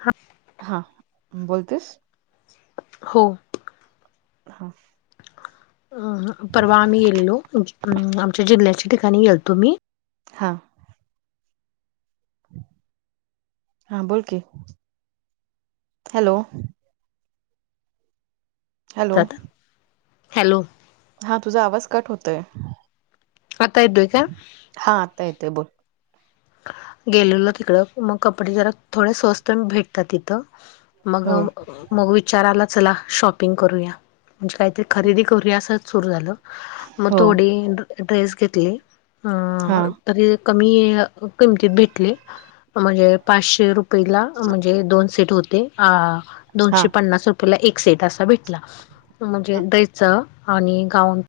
हा. हा बोलतोयस हो. हा. अंह‌. परवा आम्ही गेलेलो अं आमच्या जिल्ह्याच्या ठिकाणी गेलतो मी. हां. हा बोल कि. हॅलो? Hello [inaudible] hello? हा तुझा आवाज कट होतोय. आता येतोय का? हा आता येतेय बोल. गेलेलो तिकडं, मग कपडे जरा थोडे स्वस्त भेटतात तिथं मग, हो मग विचार आला चला, शॉपिंग करूया. म्हणजे, काहीतरी खरेदी करूया असं सुरू झालं, मग हो थोडी ड्रेस घेतली. अ हा तरी कमी किमतीत भेटले, म्हणजे पाचशे रुपयेला म्हणजे, दोन सेट होते, हा दोनशे पन्नास रुपये ला एक सेट असा भेटला, म्हणजे हा ड्रेसच आणि गाउन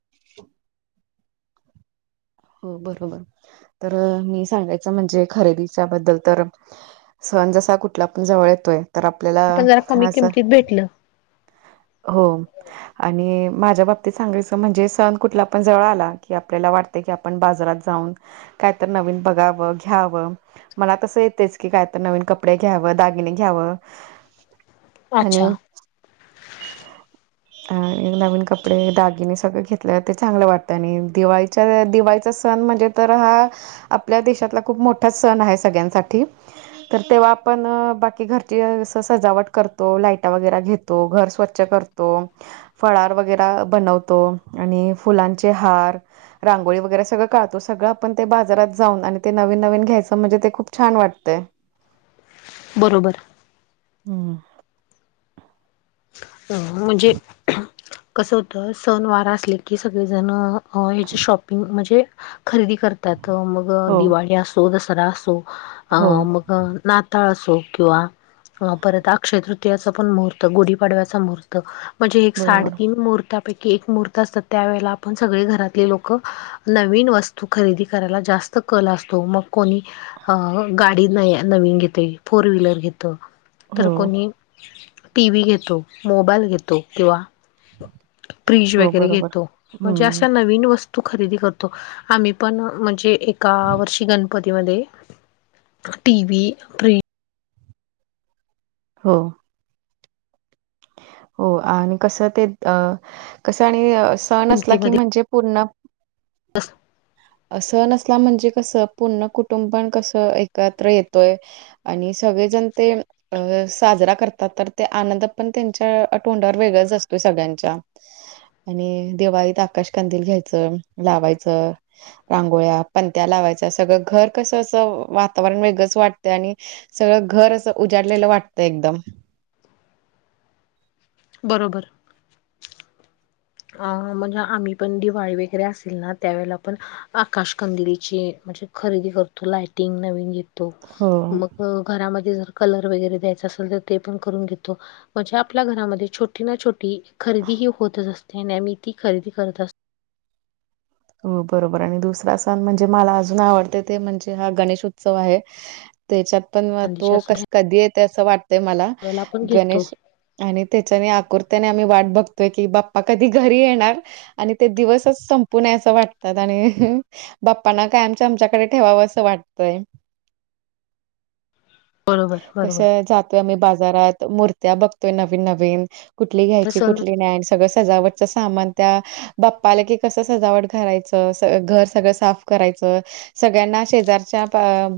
हो बरोबर, तर मी सांगायचं म्हणजे, खरेदीच्या बद्दल तर सण जसा कुठला पण जवळ येतोय तर आपल्याला पण जरा कमी खास किमतीत भेटलं. हो आणि माझ्या बाबतीत सांगायचं म्हणजे सण कुठला पण जवळ आला की आपल्याला वाट की ते, आपण बाजारात जाऊन कायतर नवीन बघावं, घ्यावं. मनात तसं येतेच की कायतर नवीन कपडे घ्यावं, दागिने घ्यावं. आणि अच्छा. आणि नवीन कपडे, दागिने सगळ घेतले ते चांगलं वाटतं आणि दिवाळीच्या दिवाळीचा सण म्हणजे तर हा आपल्या देशातला खूप मोठा सण आहे सगळ्यांसाठी. तर तेव्हा आपण बाकी घरची असं सजावट करतो. लाईटा वगैर घेतो. तो घर स्वच्छ करतो. फळार वगैरे बनवतो आणि फुलांचे हार रांगोळी वगैरे सगळं काढतो. सगळं आपण ते बाजारात जाऊन आणि ते नवीन नवीन घ्यायचं म्हणजे ते खूप छान वाटतं. तेय बरोबर. हम्म. अ म्हणजे कसं होतं, सण वारा असले की, सगळेजण ह्याच्या शॉपिंग म्हणजे खरेदी करतात मग हो दिवाळी असो. दसरा असो. अ हो मग अ नाताळ असो किंवा परत अक्षय तृतीयाचा पण मुहूर्त गुढी पाडव्याचा मुहूर्त. म्हणजे एक बरोबर साडेतीन मुहूर्तां पैकी एक महूर्त असतात त्या वेळेला आपण सगळे घरातले लोकं नवीन वस्तू खरेदी करायला जास्त कल असतो मग कोणी अ गाडी न नवीन घेते फोर व्हीलर घेतो. तर हो कोणी टी. व्ही. घेतो. मोबाईल घेतो किंवा फ्रीज हो वगैरे बरोबर घेतो. म्हणजे हम्म अशा नवीन वस्तू तू खरेदी करतो आम्ही पण म्हणजे एका वर्षी गण पधमध्ये टी प्र हो हो आणि कस ते अ कसं आणि सण असला की किमतीमध्ये म्हणजे पूर्ण असं नसला म्हणजे कसं पूर्ण कुटुंबण कसं एकत्र येतोय आणि सगळेजण ते अ साजरा करतात तर ते आनंद पण त्यांच्या तोंडावर वेगळाच असतोय सगळ्यांच्या आणि दिवाळीत आकाश कांदील घ्यायचं लावायचं रांगोळ्या पणंत्या लावायच सगळं घर कसं असं वातावरण वेगळंच वाटतं आणि सगळं घर असं उजाडलेलं वाटतं एकदम. बरोबर. अं म्हणजे आम्ही पण दिवाळी वगैरे असेल ना त्यावेळेला पण आकाशकंदलीची म्हणजे खरेदी करतो लायटिंग नवीन घेतो हो. मग. घरामध्ये जर कलर वगैरे द्यायचा असेल तर ते पण करून घेतो म्हणजे आपल्या घरामध्ये छोटं छोटी ना छोटी खरेदी ही होतच असते नेम ती खरेदी करत असते हो बरोबर आणि दुसरा सण म्हणजे मला अजून आवडते ते म्हणजे हा गणेश उत्सव आहे त्याच्यात पण तो चांदीच्या कस कधी येते असं वाटतय मला वेळेला आपण घेतो गणेश आणि त्याच्याने आकुरत्याने आम्ही वाट बघतोय की बाप्पा कधी घरी येणार आणि ते दिवसच संप पुण्या असं वाटतात आणि बाप्पांना काय आमच्या आमच्याकडे ठेवावं असं वाटतय बरोबर [inaudible] कस बरोबर जातोय आम्ही बाजारात मूर्त्या बघतोय नवीन नवीन कुठली तर घ्यायची सण कुठली नाही सगळं सजावटच सामान त्या बाप्पाला की कस सजावट घालायचं घर सगळं साफ करायचं सगळ्यांना शेजारच्या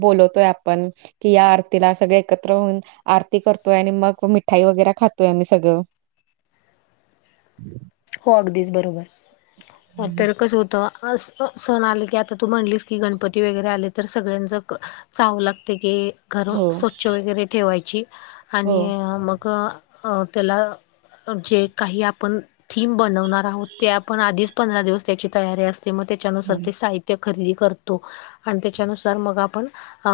बोलवतोय आपण कि या आरतीला सगळ एकत्र होऊन आरती करतोय आणि मग मिठाई वगैरे खातोय मी सगळं ह हो अगदीच बरोबर हं. तर कसं होतं आ सण आले की आता तू म्हणलीस की गणपती वगैरे आले तर सगळ्यांच चावू लागते की घर हो, स्वच्छ वगैरे ठेवायची हो, आणि मग अ त्याला जे काही आपण थीम बनवणार आहोत ते आपण आधीच पंधरा दिवस त्याची तयारी असते मग त्याच्यानुसार हो, ते साहित त्या खरेदी करतो आणि त्याच्यानुसार मग आपण अ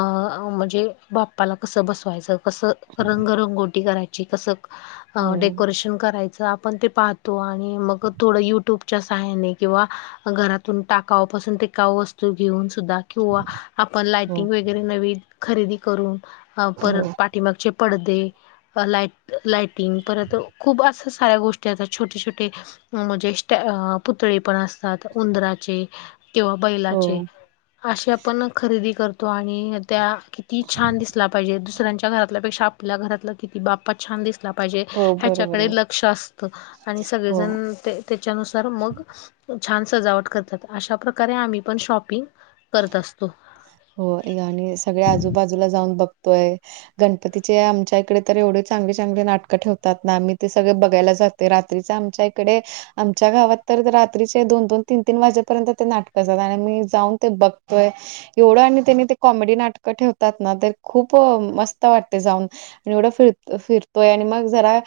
म्हणजे बाप्पाला कस बसवायचं कसं रंगरंगोटी करायची कसं हो, डेकोरेशन करायचं आपण ते पाह तो आणि मग थोडं युट्यूबच्या सहाय्याने किंवा घरातून टाकावापासून टिकाव वस्तू घेऊन सुद्धा किंवा आपण हो, लाटिंग वगैरे नवी खरेदी करून हो, परत मगचे पडदे लाट लाटिंग परत खूप अस साऱ्या गोष्टी छोटे छोटे म्हणजे स पुतळे पण असतात उंदराचे किंवा बैलाचे हो, असे आपण खरेदी करतो तो आणि त्या किती छान दिसला पाहिजे दुसऱ्यांच्या घरातल्यापेक्षा आपल्या घरातलं किती बाप्पा छान दिसला पाहिजे हो बरोबर ह्याच्याकडे आहे. लक्ष असतं आणि हो. सगळेजण त्याच्यानुसार मग छान सजावट करतात अशा प्रकारे आम्ही पण शॉपिंग करत असतो हो आणि सगळे्या आजूबाजूला जाऊन बघतोय गणपतीचे आमच्या इकडे तर एवढे चांगले चांगले नाटकं ठेवतात ना आम्ही ते सगळे बघायला जात ते रात्रीच आमच्या इकडे आमच्या गावात तर रात्रीचे दोन दोन तीन तीन वाजेपर्यंत ते नाटकं असतात. आणि मी जाऊन ते बघ होय एवढं आणि त्यांनी ते कॉमेडी नाटकं ठेवतात ना तर खूप मस्त वाटतय जाऊन आणि एवढं फिर फिरतोय आणि मग जरा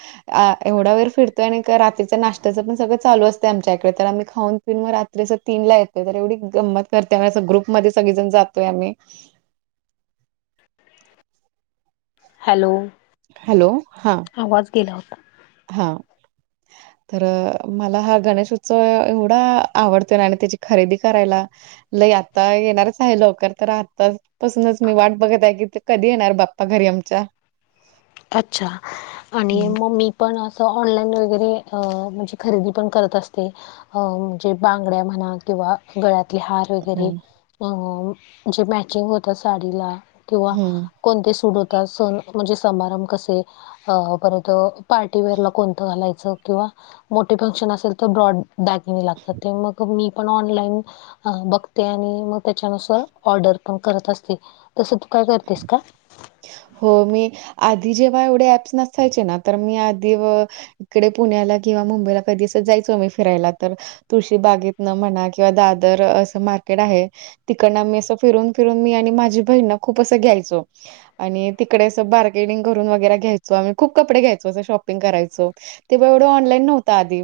अ एवढा वेर फिरतोय आणि रात्रीच् नाश्त्याच् पण सगळं चालू असतय आमच्या इकड. तर आम्ही खाऊन फ मग रात्री अस तीन ला येतोय, तर एवढी गंमत करते अस ग्रुप मध्ये सगळी जण जातोय आम्ही हॅलो. हॅलो हा. आवाज गेला होता. हा. तर मला हा गणेश उत्सव एवढा आवडतो आणि त्याची खरेदी करायला लई आता येणारच आहे लवकर तर आताच पासूनच मी वाट बघत आहे की ते कधी येणार बाप्पा घरी आमच्या. अच्छा आणि हम्म म मी पण असं ऑनलाईन वगैरे अ म्हणजे खरेदी पण करत असते. अ- म्हणजे बांगड्या म्हणा किंवा गळ्यातले हार वगैरे हम्म. अ- जे मॅचिंग होत साडीला किंवा हम्म कोणते सूट होतात, सण म्हणजे समारंभ कसे अ- परत पार्टीवेअर ला कोणतं घालायचं किंवा मोठे फंक्शन असेल तर ब्रॉड दागिने लागतात ते मग मी पण ऑनलाईन बघते आणि मग त्याच्यानुसार ऑर्डर पण करत असते. तसं तू काय करतेस का? हो मी आधी जेव्हा एवढे ऍप्स नसायचे ना, तर मी आधी इकडे पुण्याला किंवा मुंबईला कधी दिस जायचो आम्ही फिरायला तर तुळशी बागेतन म्हणा किंवा दादर असं मार्केट आहे. तिकडन मी असं फिरून फिरून मी आणि माझी बहीणना खूप असं घ्यायचो. आणि तिकडे असं बार्गेनिंग करून वगैरे घ्यायचो, आम्ही खूप कपडे घ्यायचो असं शॉपिंग करायचो. तेव्हा एवढं ऑनलाईन नव्हतं आधी,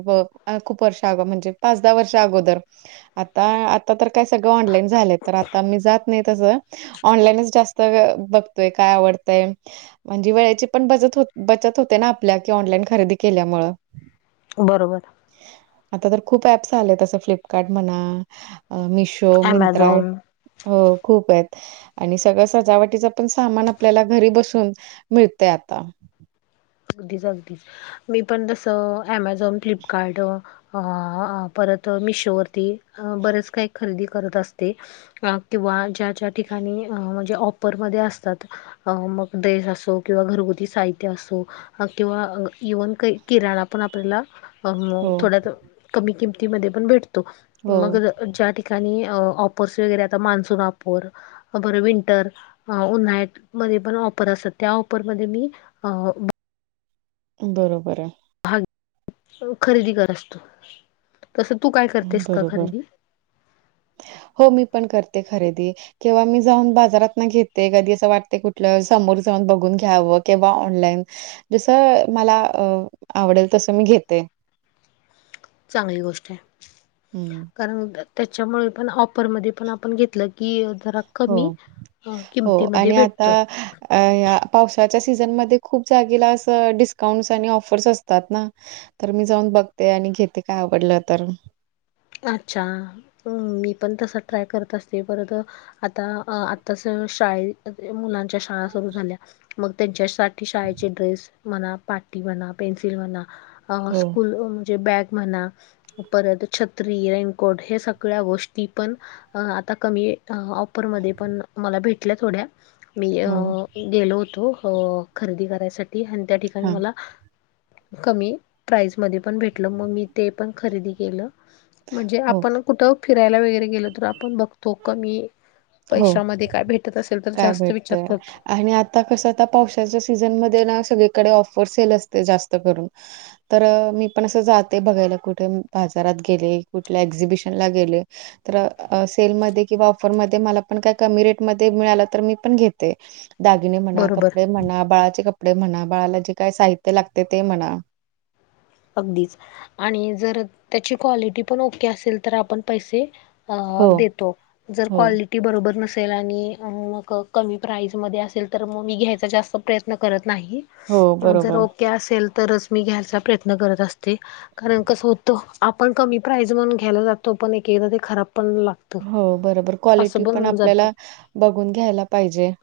खूप वर्षग म्हणजे पाच दहा वर्ष अगोदर. आता आता तर काय सगळं ऑनलाईन झालंय, तर आता मी जात नाही तस. ऑनलाईनच जास्त बघतोय काय आवडतंय म्हणजे वेळेची पण बत बचत होते ना आपल्या कि ऑनलाईन खरेदी केल्यामूळ. बरोबर. आता तर खूप ऍप्स आलेत, तसं फ्लिपकार्ट म्हणा, मिशो मिशो, मित्रां ॲमेझॉन अ खूप हायत. आणि सगळं सजावटीचा पण सामान आपल्याला घरी बसून मिळतय आता. अगदीच अगदीच, मी पण जसं अमेझॉन, फ्लिपकार्ड परत मिशोवरती बरेच काही खरेदी करत अस ते. किंवा ज्या ज्या ठिकाणी म्हणजे ऑपरमध्ये असतात अ -मग ड्रेस असो किंवा घरगुती साहित्य असो किंवा इव्हन काही किराणा पण आपल्याला हो अ कमी किमतीमध्ये पण भेटतो. हो मग ज्या ठिकाणी ऑपर्स वगैरे आता मान्सून ऑपर, बर विंटर उन्हाळ्यात मध्ये पण ऑपर असतात, त्या ऑफरमध्ये मी अ बरोबराय. खरेदी कर असतो. तसं तू काय करतेस का बरोबर. खरेदी? हो मी पण करते खरेदी. किंवा मी जाऊन बाजारात ना घेते कधी असं वाटतय कुठलं समोर जाऊन बघून घ्यावं किंवा ऑनलाईन जसं मला अ आवडेल तसं मी घेते चांगली गोष्ट आहे हम्म कारण त्याच्यामुळे पण ऑफरमध्ये पण आपण घेतलं की जरा हो, कमी हो किमतीमध्ये आणि आता भेटत. अ- ह पावसाच्या सीझनमध्ये खूप जागेला अस, डिस्काउंट्स आणि ऑफर्स असतात ना. तर मी जाऊन बघते आणि घेते काय आवडलं तर अच्छा मी पण तस ट्राय करत असते ब आता आता शाळे मुलांच्या शाळा सुरू झाल्या मग त्यांच्यासाठी ठी शाळेचे ड्रेस म्हणा पाटी म्हणा पेन्सिल म्हणा अ हो, स्कूल म्हणजे बॅग म्हणा परत छत्री रेनकोट हे सगळ्या गोष्टी पण आता कमी ऑफर म पण मला भेटल्या थोड्या मी अ हो. गेलो होतो अ खरेदी करायसाठी आणि त्या ठिकाणी हां. मला कमी प्राईसमध्ये पण भेटलं मग मी ते पण खरेदी केलं म्हणजे हो, आपण कुठं फिरायला वगरे गेल तर आपण बघतो कमी हो. पैशामध्ये काय भेटत असेल तर काय जास्त विचार भेटतय करतो आणि आता कसं आता पावसाच्या सीझनमध्येध्ये ना सगळीकडे ऑफर्स येल असते जास्त करून तर मी पण असं जाते बघायला कुठे बाजारात गेले कुठल्या एक्झिबिशन ला गेले तर सेलमध्ये किंवा ऑफरमध्ये मला पण काही कमी रेटमध्ये मिळालं तर मी पण घेते दागिने म्हणा बरोबर कपडे म्हणा बाळाचे कपडे म्हणा बाळाला जे काय साहित्य लागते ते म्हणा अगदीच आणि जर त्याची क्वालिटी पण ओके असेल तर आपण पैसे अ हो देतो जर हो क्वालटी ती बरोबर नसेल आणि मग कमी प्राईजमध्ये असेल तर मग मी घ्यायचा जास्त प्रयत्न करत नाही हो जर बरोबर ओके असेल तरच मी घ्यायचा प्रयत्न करत असते कारण कसं होतं आपण कमी प्राईज म्हणून घ्यायला जातो पण एक एकदा ते खराब पण लागत हो बरोबर क्वालिटी पण आपल्याला बघून घ्यायला पाहिजे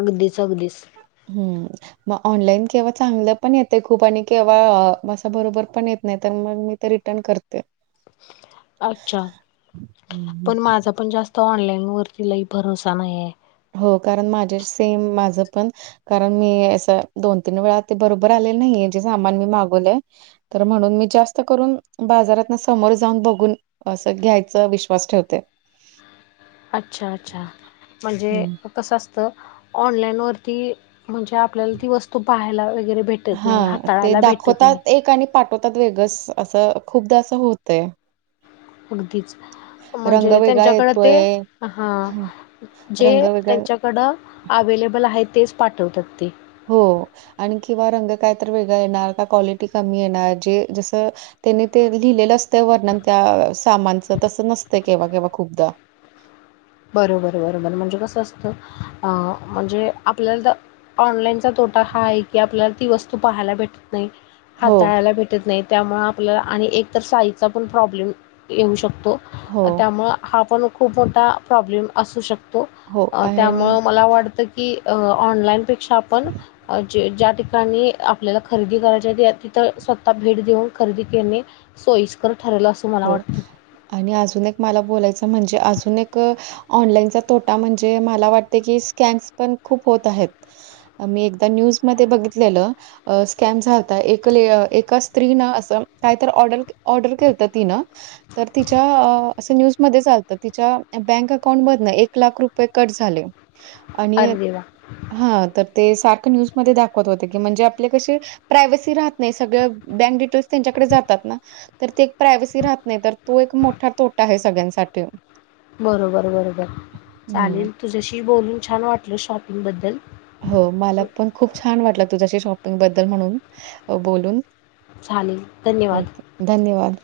अगदीच अगदीच हम्म मग ऑनलाईन केव्हा चांगलं पण येत खूप आणि केव्हा असं बरोबर पण येत नाही तर मग मी ते रिटर्न करते अच्छा हं, हं. पण माझा पण जास्त तो ऑनलाईन वरतीलाही भरोसा नाही आहे हो कारण माझे सेम माझं पण कारण मी असं दोन तीन वेळा ते बरोबर आलेलं नाही जे सामान मी मागवलेय तर म्हणून मी जास्त करून बाजारात ना समोर जाऊन बघून असं घ्यायचं विश्वास ठेवते अच्छा अच्छा म्हणजे हं. कसं असतं ऑनलाईनवरती म्हणजे आपल्याला ती वस्तू पाहायला वगैरे भेटत नाही हां, ते हाताळायला भेटत नाही दाखवतात एक आणि पाठवतात वेगं असं खूपदा असं होतय अगदीच रंग म्हणजे वेगळा त्यांच्याकडे ते येतोय, हा हं, जे रंग वेगळा त्यांच्या कडं अवेलेबल आहे तेच पाठवतात ते हो आणि किंवा रंग काय तर वेगळा येणार का क्वालिटी कमी येणार जे जसं त्यांनी ते लिहिलेलं असतं वर्णन त्या सामानचं तसं नसतं केव्हा केव्हा खूपदा बरोबर बरोबर म्हणजे कस असतं म्हणजे आपल्याला ऑनलाईन तोटा हा आहे की आपल्याला ती वस्तू पहायला भेटत नाही हो, हाताळायला भेट ेत नाही त्यामुळे आपल्याला आणि एकत साईजचा पण प्रॉब्लेम येऊ शकतो हो, त्यामुळे हा पण खूप मोठा प्रॉब्लेम असू शकतो हो. आणि त्यामुळे मला वाटत की ऑनलाईन पेक्षा आपण जे ज्या ठिकाणी आपल्याला खरेदी करायच्या ते तिथं स्वतः भेट देऊन खरेदी करणे सोयस्कर ठरलेला अस हो आणि अजून एक मला बोलायचं म्हणजे अजून एक ऑनलाईनचा तोटा म्हणजे मला वाटते की स्कन्स पण खूप होत आहेत मी एकदा न्यूज मध्ये बघितलेलं अ स्कॅम झात एक एका स्त्री न असं कायत ऑर्डर ऑर्डर करतात. तन. तर तिच्या असं न्यूजमध्येध्ये चालतं तिच्या बँक अकाउंट मधन एक लाख रुपये कट झाले. आणि. अरे देवा! हा तर ते सारखं न्यूजमध्येध्ये दाखवत होते की म्हणजे आपले कसे. प्रायवसी राहत नाही सगळ बँक डिटेल्स त्यांच्याकडे जातात ना तर ते. प्रायवसी राहत नाही तर तो एक मोठा तोटा आहे सगळ्यांसाठी बरोबर बरोबर हो. चालेल तुझ्याशी बोलून छान वाटलं शॉपिंग बद्दल हो मला पण खूप छान वाटलं तुझ्याशी शॉपिंग बद्दल म्हणून बोलून.. चालेल धन्यवाद ओके. धन्यवाद